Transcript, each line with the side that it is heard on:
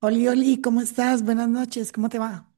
right: Oli, Oli, ¿cómo estás? Buenas noches, ¿cómo te va?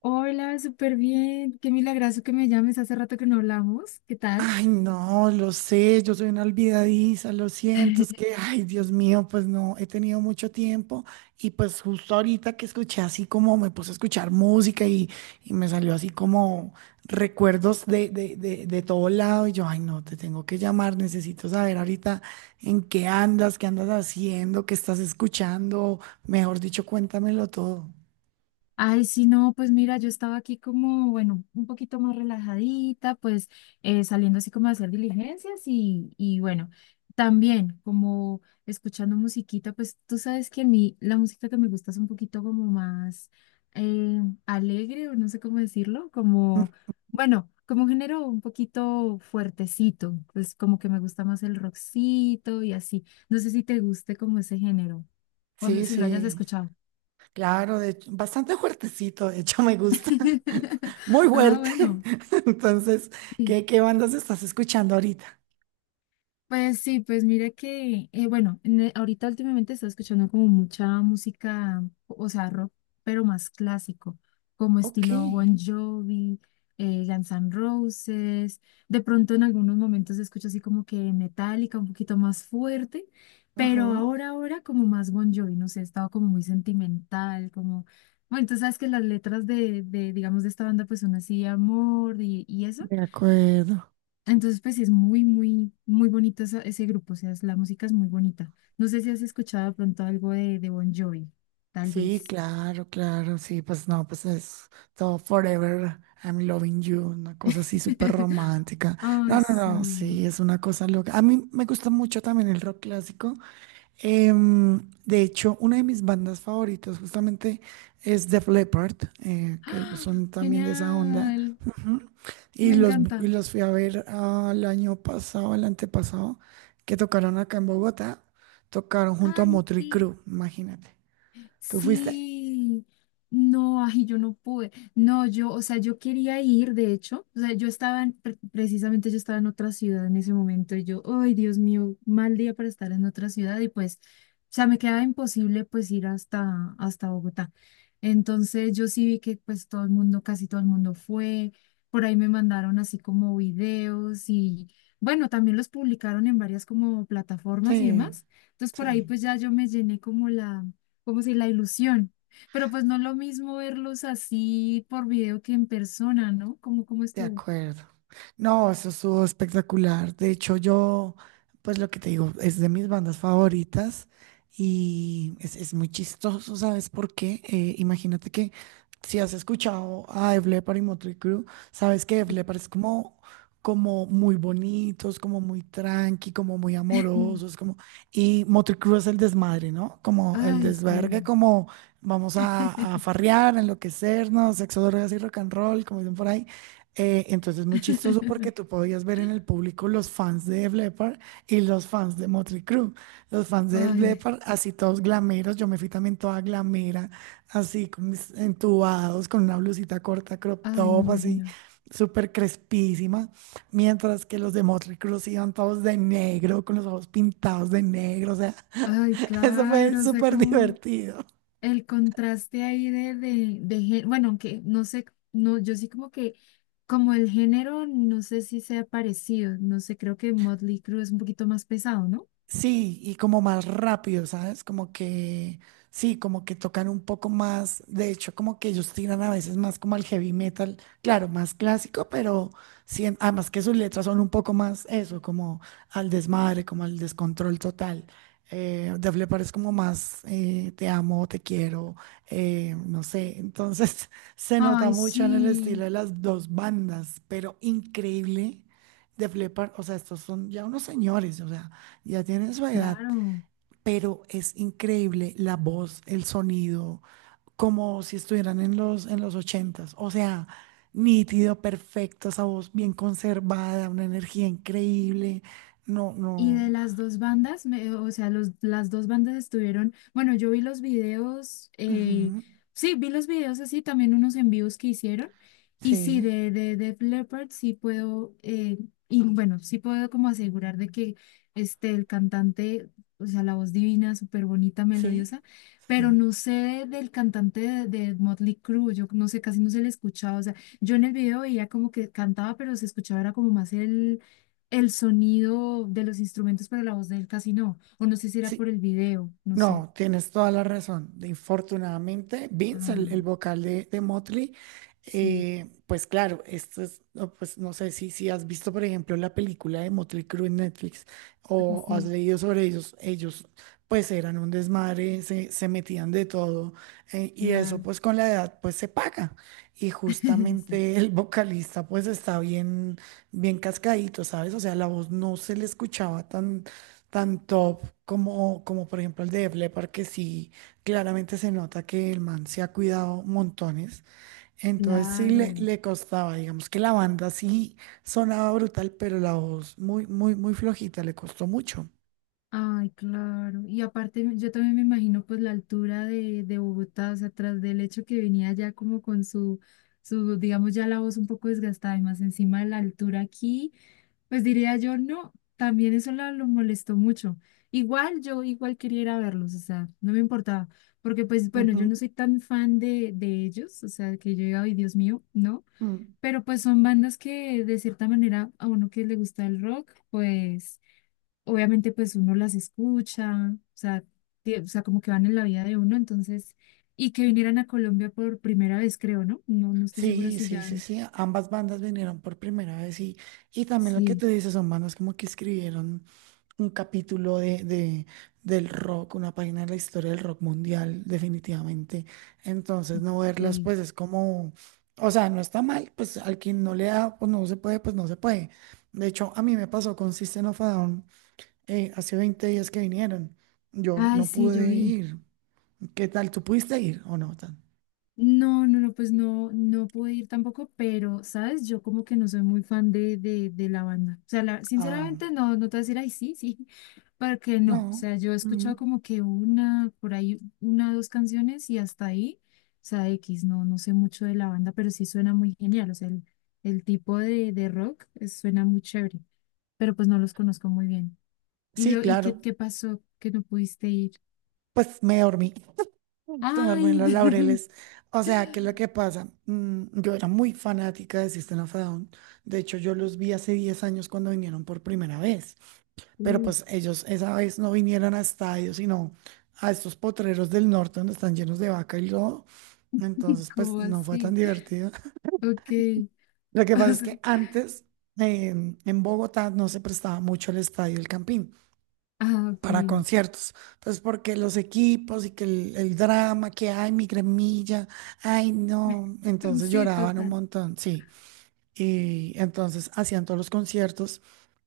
left: Hola, súper bien. Qué milagroso que me llames. Hace rato que no hablamos. ¿Qué tal?
right: Ay, no, lo sé, yo soy una olvidadiza, lo siento, es que, ay, Dios mío, pues no, he tenido mucho tiempo y pues justo ahorita que escuché, así como me puse a escuchar música, y me salió así como recuerdos de todo lado y yo, ay, no, te tengo que llamar, necesito saber ahorita en qué andas haciendo, qué estás escuchando, mejor dicho, cuéntamelo todo.
left: Ay, sí, no, pues mira, yo estaba aquí como, bueno, un poquito más relajadita, pues saliendo así como a hacer diligencias y bueno, también como escuchando musiquita, pues tú sabes que a mí la música que me gusta es un poquito como más alegre o no sé cómo decirlo, como, bueno, como un género un poquito fuertecito, pues como que me gusta más el rockcito y así. No sé si te guste como ese género o no,
right: Sí,
left: si lo hayas
right: sí.
left: escuchado.
right: Claro, de hecho, bastante fuertecito, de hecho me gusta, muy
left: Ah,
right: fuerte.
left: bueno.
right: Entonces,
left: Sí.
right: ¿qué bandas estás escuchando ahorita?
left: Pues sí, pues mira que, bueno, ahorita últimamente está escuchando como mucha música, o sea, rock, pero más clásico, como
right: Ok,
left: estilo Bon Jovi, Guns N' Roses. De pronto en algunos momentos escucho así como que metálica, un poquito más fuerte,
right: ajá,
left: pero ahora como más Bon Jovi, no sé, he estado como muy sentimental, como, bueno, tú sabes que las letras de digamos, de esta banda pues son así, amor y eso.
right: de acuerdo.
left: Entonces, pues sí es muy bonito ese grupo, o sea, la música es muy bonita. No sé si has escuchado de pronto algo de Bon Jovi, tal
right: Sí,
left: vez.
right: claro, claro, sí, pues no, pues es todo Forever, I'm Loving You, una cosa así súper romántica.
left: Ay,
right: No, no, no,
left: sí.
right: sí, es una cosa loca. A mí me gusta mucho también el rock clásico. De hecho, una de mis bandas favoritas justamente es Def Leppard, que ellos
left: ¡Ah!
right: son también de esa onda.
left: Genial,
right: Ujú. Y
left: me
right: los, y
left: encanta.
right: los fui a ver al año pasado, al antepasado, que tocaron acá en Bogotá. Tocaron junto a
left: Ay,
right: Motley
left: sí.
right: Crue, imagínate. ¿Tú fuiste?
left: Sí, no, ay, yo no pude. No, yo, o sea, yo quería ir, de hecho, o sea, yo estaba, en- pre- precisamente yo estaba en otra ciudad en ese momento y yo, ay, Dios mío, mal día para estar en otra ciudad y pues, o sea, me quedaba imposible pues ir hasta Bogotá. Entonces yo sí vi que pues todo el mundo, casi todo el mundo fue, por ahí me mandaron así como videos y bueno, también los publicaron en varias como plataformas y
right: Sí,
left: demás. Entonces por ahí
right: sí.
left: pues ya yo me llené como la como si la ilusión. Pero pues no es lo mismo verlos así por video que en persona, ¿no? ¿Cómo
right: De
left: estuvo?
right: acuerdo. No, eso estuvo espectacular. De hecho, yo, pues lo que te digo, es de mis bandas favoritas y es muy chistoso, ¿sabes por qué? Imagínate que, si has escuchado a Def Leppard y Motley Crue, sabes que Def Leppard es como, como muy bonitos, como muy tranqui, como muy amorosos, como... Y Motley Crue es el desmadre, ¿no? Como el
left: Ay,
right: desvergue,
left: sí.
right: como vamos a farrear, enloquecernos, sexo, drogas y rock and roll, como dicen por ahí. Entonces, muy chistoso porque tú podías ver en el público los fans de Def Leppard y los fans de Motley Crue. Los fans de Def
left: Ay,
right: Leppard, así todos glameros. Yo me fui también toda glamera, así con mis entubados, con una blusita corta, crop
left: ay, me
right: top, así
left: imagino.
right: súper crespísima. Mientras que los de Motley Crue sí iban todos de negro, con los ojos pintados de negro. O sea,
left: Ay,
right: eso fue
left: claro, o sea,
right: súper
left: como
right: divertido.
left: el contraste ahí bueno, aunque no sé, no, yo sí como que, como el género, no sé si sea parecido, no sé, creo que Motley Crue es un poquito más pesado, ¿no?
right: Sí, y como más rápido, ¿sabes? Como que, sí, como que tocan un poco más, de hecho, como que ellos tiran a veces más como al heavy metal, claro, más clásico, pero sí, además que sus letras son un poco más eso, como al desmadre, como al descontrol total. Def Leppard es como más, te amo, te quiero, no sé, entonces se nota
left: Ay,
right: mucho en el
left: sí,
right: estilo de las dos bandas, pero increíble. Def Leppard, o sea, estos son ya unos señores, o sea. Ya tiene su edad,
left: claro.
right: pero es increíble la voz, el sonido, como si estuvieran en los ochentas. O sea, nítido, perfecto, esa voz bien conservada, una energía increíble. No,
left: Y de
right: no.
left: las dos bandas, las dos bandas estuvieron, bueno, yo vi los videos,
right: Ujú.
left: sí, vi los videos así, también unos envíos que hicieron, y sí,
right: Sí,
left: de Def Leppard sí puedo, y bueno, sí puedo como asegurar de que este, el cantante, o sea, la voz divina, súper bonita,
right: sí,
left: melodiosa, pero
right: sí.
left: no sé del cantante de Motley Crue, yo no sé, casi no se le escuchaba, o sea, yo en el video veía como que cantaba, pero se escuchaba, era como más el sonido de los instrumentos, para la voz de él casi no. O no sé si era por
right: Sí.
left: el video, no sé.
right: No, tienes toda la razón. Infortunadamente, Vince, el
left: Ah,
right: vocal de Motley,
left: sí,
right: pues claro, esto es, no, pues no sé si, si has visto, por ejemplo, la película de Motley Crue en Netflix o has
left: sí,
right: leído sobre ellos. Ellos, pues eran un desmadre, se metían de todo, y eso,
left: claro.
right: pues con la edad, pues se paga. Y
left: Sí,
right: justamente el vocalista, pues está bien, bien cascadito, ¿sabes? O sea, la voz no se le escuchaba tan tan top como, como por ejemplo el de Def Leppard, que sí, claramente se nota que el man se ha cuidado montones. Entonces sí le,
left: claro.
right: le costaba, digamos que la banda sí sonaba brutal, pero la voz muy, muy, muy flojita, le costó mucho.
left: Ay, claro. Y aparte, yo también me imagino pues la altura de Bogotá, o sea, tras del hecho que venía ya como con su, su, digamos, ya la voz un poco desgastada y más encima de la altura aquí. Pues diría yo, no, también eso lo molestó mucho. Igual yo igual quería ir a verlos, o sea, no me importaba, porque pues bueno, yo
right: Ujú.
left: no soy tan fan de ellos, o sea, que yo diga, ay, Dios mío, no,
right: Mm.
left: pero pues son bandas que de cierta manera a uno que le gusta el rock, pues obviamente pues uno las escucha, o sea, como que van en la vida de uno, entonces, y que vinieran a Colombia por primera vez, creo, ¿no? No, no estoy seguro
right: Sí,
left: si
right: sí,
left: ya,
right: sí, sí. Ambas bandas vinieron por primera vez y también lo que
left: sí,
right: tú dices son bandas como que escribieron un capítulo del rock, una página de la historia del rock mundial, definitivamente. Entonces, no verlas,
left: sí.
right: pues es como, o sea, no está mal, pues al quien no le da, pues no se puede, pues no se puede. De hecho, a mí me pasó con System of a Down, hace 20 días que vinieron. Yo
left: Ay,
right: no
left: sí, yo
right: pude
left: vi.
right: ir. ¿Qué tal? ¿Tú pudiste ir o no? Tan...
left: No, pues no, no pude ir tampoco, pero, ¿sabes? Yo como que no soy muy fan de la banda. O sea,
right: Ah,
left: sinceramente no, no te voy a decir, ay, sí, sí, para porque no. O sea, yo he escuchado
right: no.
left: como que una, por ahí, una, dos canciones y hasta ahí, o sea, X, no, no sé mucho de la banda, pero sí suena muy genial. O sea, el tipo de rock suena muy chévere, pero pues no los conozco muy bien. ¿Y,
right: Sí,
left: lo, y qué,
right: claro.
left: qué pasó que no pudiste ir?
right: Pues me dormí en
left: Ay,
right: los laureles. O sea, ¿qué es lo que pasa? Mm, yo era muy fanática de System of a Down. De hecho, yo los vi hace 10 años cuando vinieron por primera vez. Pero
left: uh,
right: pues ellos esa vez no vinieron a estadios, sino a estos potreros del norte donde están llenos de vaca y lodo. Entonces, pues
left: ¿cómo
right: no fue tan
left: así?
right: divertido.
left: Ok.
right: Lo que
left: O
right: pasa es
left: sea,
right: que antes, eh, en Bogotá, no se prestaba mucho el estadio El Campín
left: ah, ok.
right: para conciertos. Entonces, porque los equipos y que el drama que hay, mi gremilla, ay, no. Entonces
left: Sí,
right: lloraban un
left: total.
right: montón, sí. Y entonces hacían todos los conciertos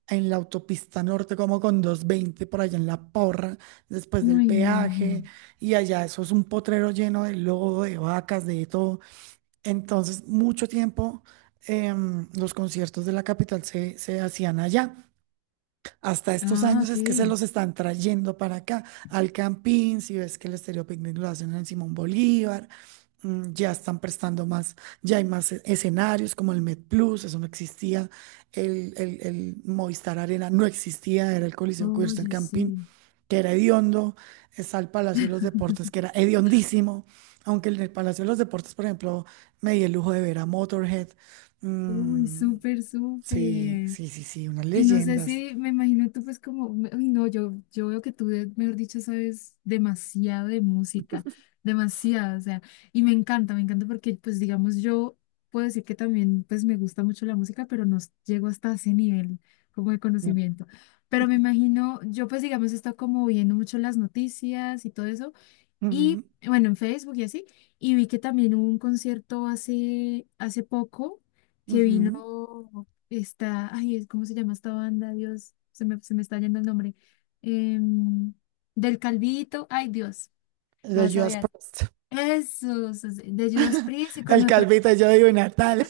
right: en la autopista norte, como con 220 por allá en La Porra, después del
left: Uy, me
right: peaje,
left: imagino.
right: y allá eso es un potrero lleno de lodo, de vacas, de todo. Entonces, mucho tiempo los conciertos de la capital se, se hacían allá. Hasta estos
left: Ah,
right: años
left: ok.
right: es que se los están trayendo para acá, al Campín, si ves que el Estéreo Picnic lo hacen en Simón Bolívar, mm, ya están prestando más, ya hay más escenarios como el Med Plus, eso no existía, el Movistar Arena no existía, era el Coliseo Cubierto del
left: Oye,
right: Campín,
left: sí.
right: que era hediondo, está el Palacio de los Deportes, que era hediondísimo, aunque en el Palacio de los Deportes, por ejemplo, me di el lujo de ver a Motorhead,
left: Uy,
right: mm,
left: súper,
right: sí,
left: súper.
right: sí, sí, sí, unas
left: Y no sé
right: leyendas.
left: si, me imagino tú pues como, uy, no, yo veo que tú, mejor dicho, sabes demasiado de música, demasiado, o sea, y me encanta porque pues digamos yo puedo decir que también pues me gusta mucho la música, pero no llego hasta ese nivel como de conocimiento. Pero me imagino, yo pues digamos he estado como viendo mucho las noticias y todo eso.
right: Ujú,
left: Y bueno, en Facebook y así. Y vi que también hubo un concierto hace poco.
right: ujú.
left: No, está, ay, ¿cómo se llama esta banda? Dios, se me está yendo el nombre. Em, del Calvito, ay, Dios, me
right: The
left: vas a
right: Just
left: odiar.
right: Post.
left: Eso, sí, sí, de Judas Priest y con
right: El
left: otra,
right: calvito, de yo digo, Natal.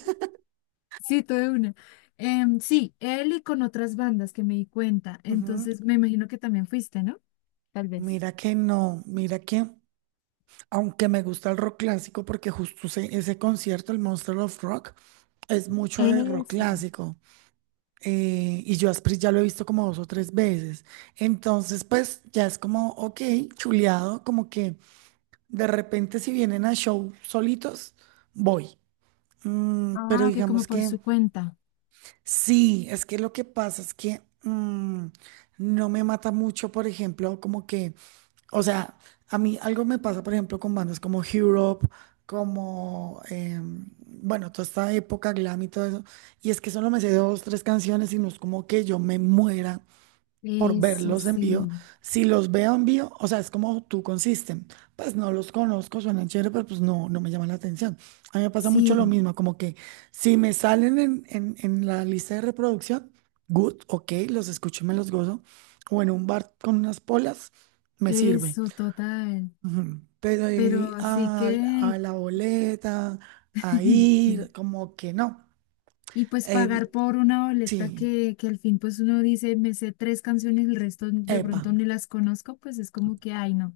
left: sí, todo de una. Sí, él y con otras bandas que me di cuenta.
right: Ujú.
left: Entonces, me imagino que también fuiste, ¿no? Tal vez.
right: Mira que no, mira que, aunque me gusta el rock clásico, porque justo ese, ese concierto, el Monster of Rock, es mucho de rock
left: Eso.
right: clásico. Y yo a Asprey ya lo he visto como dos o tres veces. Entonces, pues ya es como, ok, chuleado, como que de repente si vienen a show solitos, voy. Mm, pero
left: Ah, ok, como
right: digamos
left: por
right: que.
left: su cuenta.
right: Sí, es que lo que pasa es que mm, no me mata mucho, por ejemplo, como que, o sea, a mí algo me pasa, por ejemplo, con bandas como Europe, como, bueno, toda esta época glam y todo eso, y es que solo me sé dos, tres canciones y no es como que yo me muera por
left: Eso
right: verlos en vivo.
left: sí.
right: Si los veo en vivo, o sea, es como tú consisten. Pues no los conozco, suenan chévere, pero pues no, no me llaman la atención. A mí me pasa mucho lo
left: Sí,
right: mismo, como que si me salen en la lista de reproducción, good, ok, los escucho y me los gozo. O en un bar con unas polas, me sirve.
left: eso, total.
right: Ujú. Pero ir
left: Pero así que...
right: a la boleta, a
left: sí.
right: ir, como que no.
left: Y pues pagar
right: Eh,
left: por una boleta
right: sí,
left: que al fin pues uno dice, me sé tres canciones, el resto de
right: epa,
left: pronto ni las conozco, pues es como que, ay, no.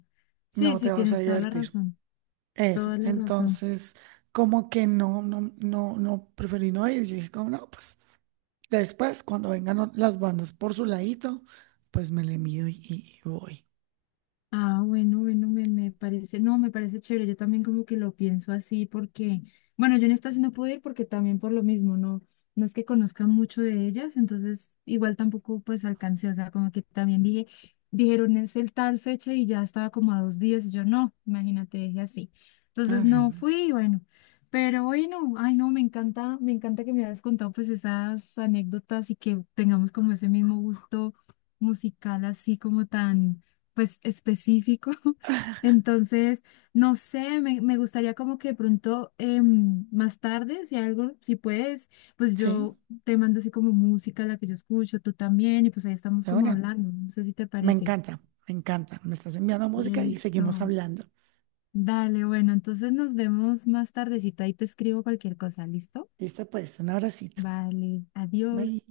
left: Sí,
right: no te
left: sí,
right: vas a
left: tienes toda la
right: divertir.
left: razón,
right: Eso,
left: toda la razón.
right: entonces como que no, preferí no ir. Yo dije como no, pues después cuando vengan las bandas por su ladito, pues me le mido y voy.
left: Ah, bueno, me parece, no, me parece chévere, yo también como que lo pienso así porque, bueno, yo en esta sí no puedo ir porque también por lo mismo, no, no es que conozca mucho de ellas, entonces igual tampoco pues alcancé, o sea, como que también dije, dijeron es el tal fecha y ya estaba como a 2 días, y yo no, imagínate, dije así, entonces
right: Ay,
left: no
right: no.
left: fui, y bueno, pero bueno, ay no, me encanta que me hayas contado pues esas anécdotas y que tengamos como ese mismo gusto musical así como tan pues específico. Entonces, no sé, me gustaría como que de pronto más tarde, si algo, si puedes, pues
right: Sí,
left: yo te mando así como música, la que yo escucho, tú también, y pues ahí estamos
right: de
left: como
right: una.
left: hablando. No sé si te
right: Me
left: parece.
right: encanta, me encanta. Me estás enviando música y seguimos
left: Eso.
right: hablando.
left: Dale, bueno, entonces nos vemos más tardecito. Ahí te escribo cualquier cosa, ¿listo?
right: Listo, pues, un abracito.
left: Vale,
right: Bye.
left: adiós.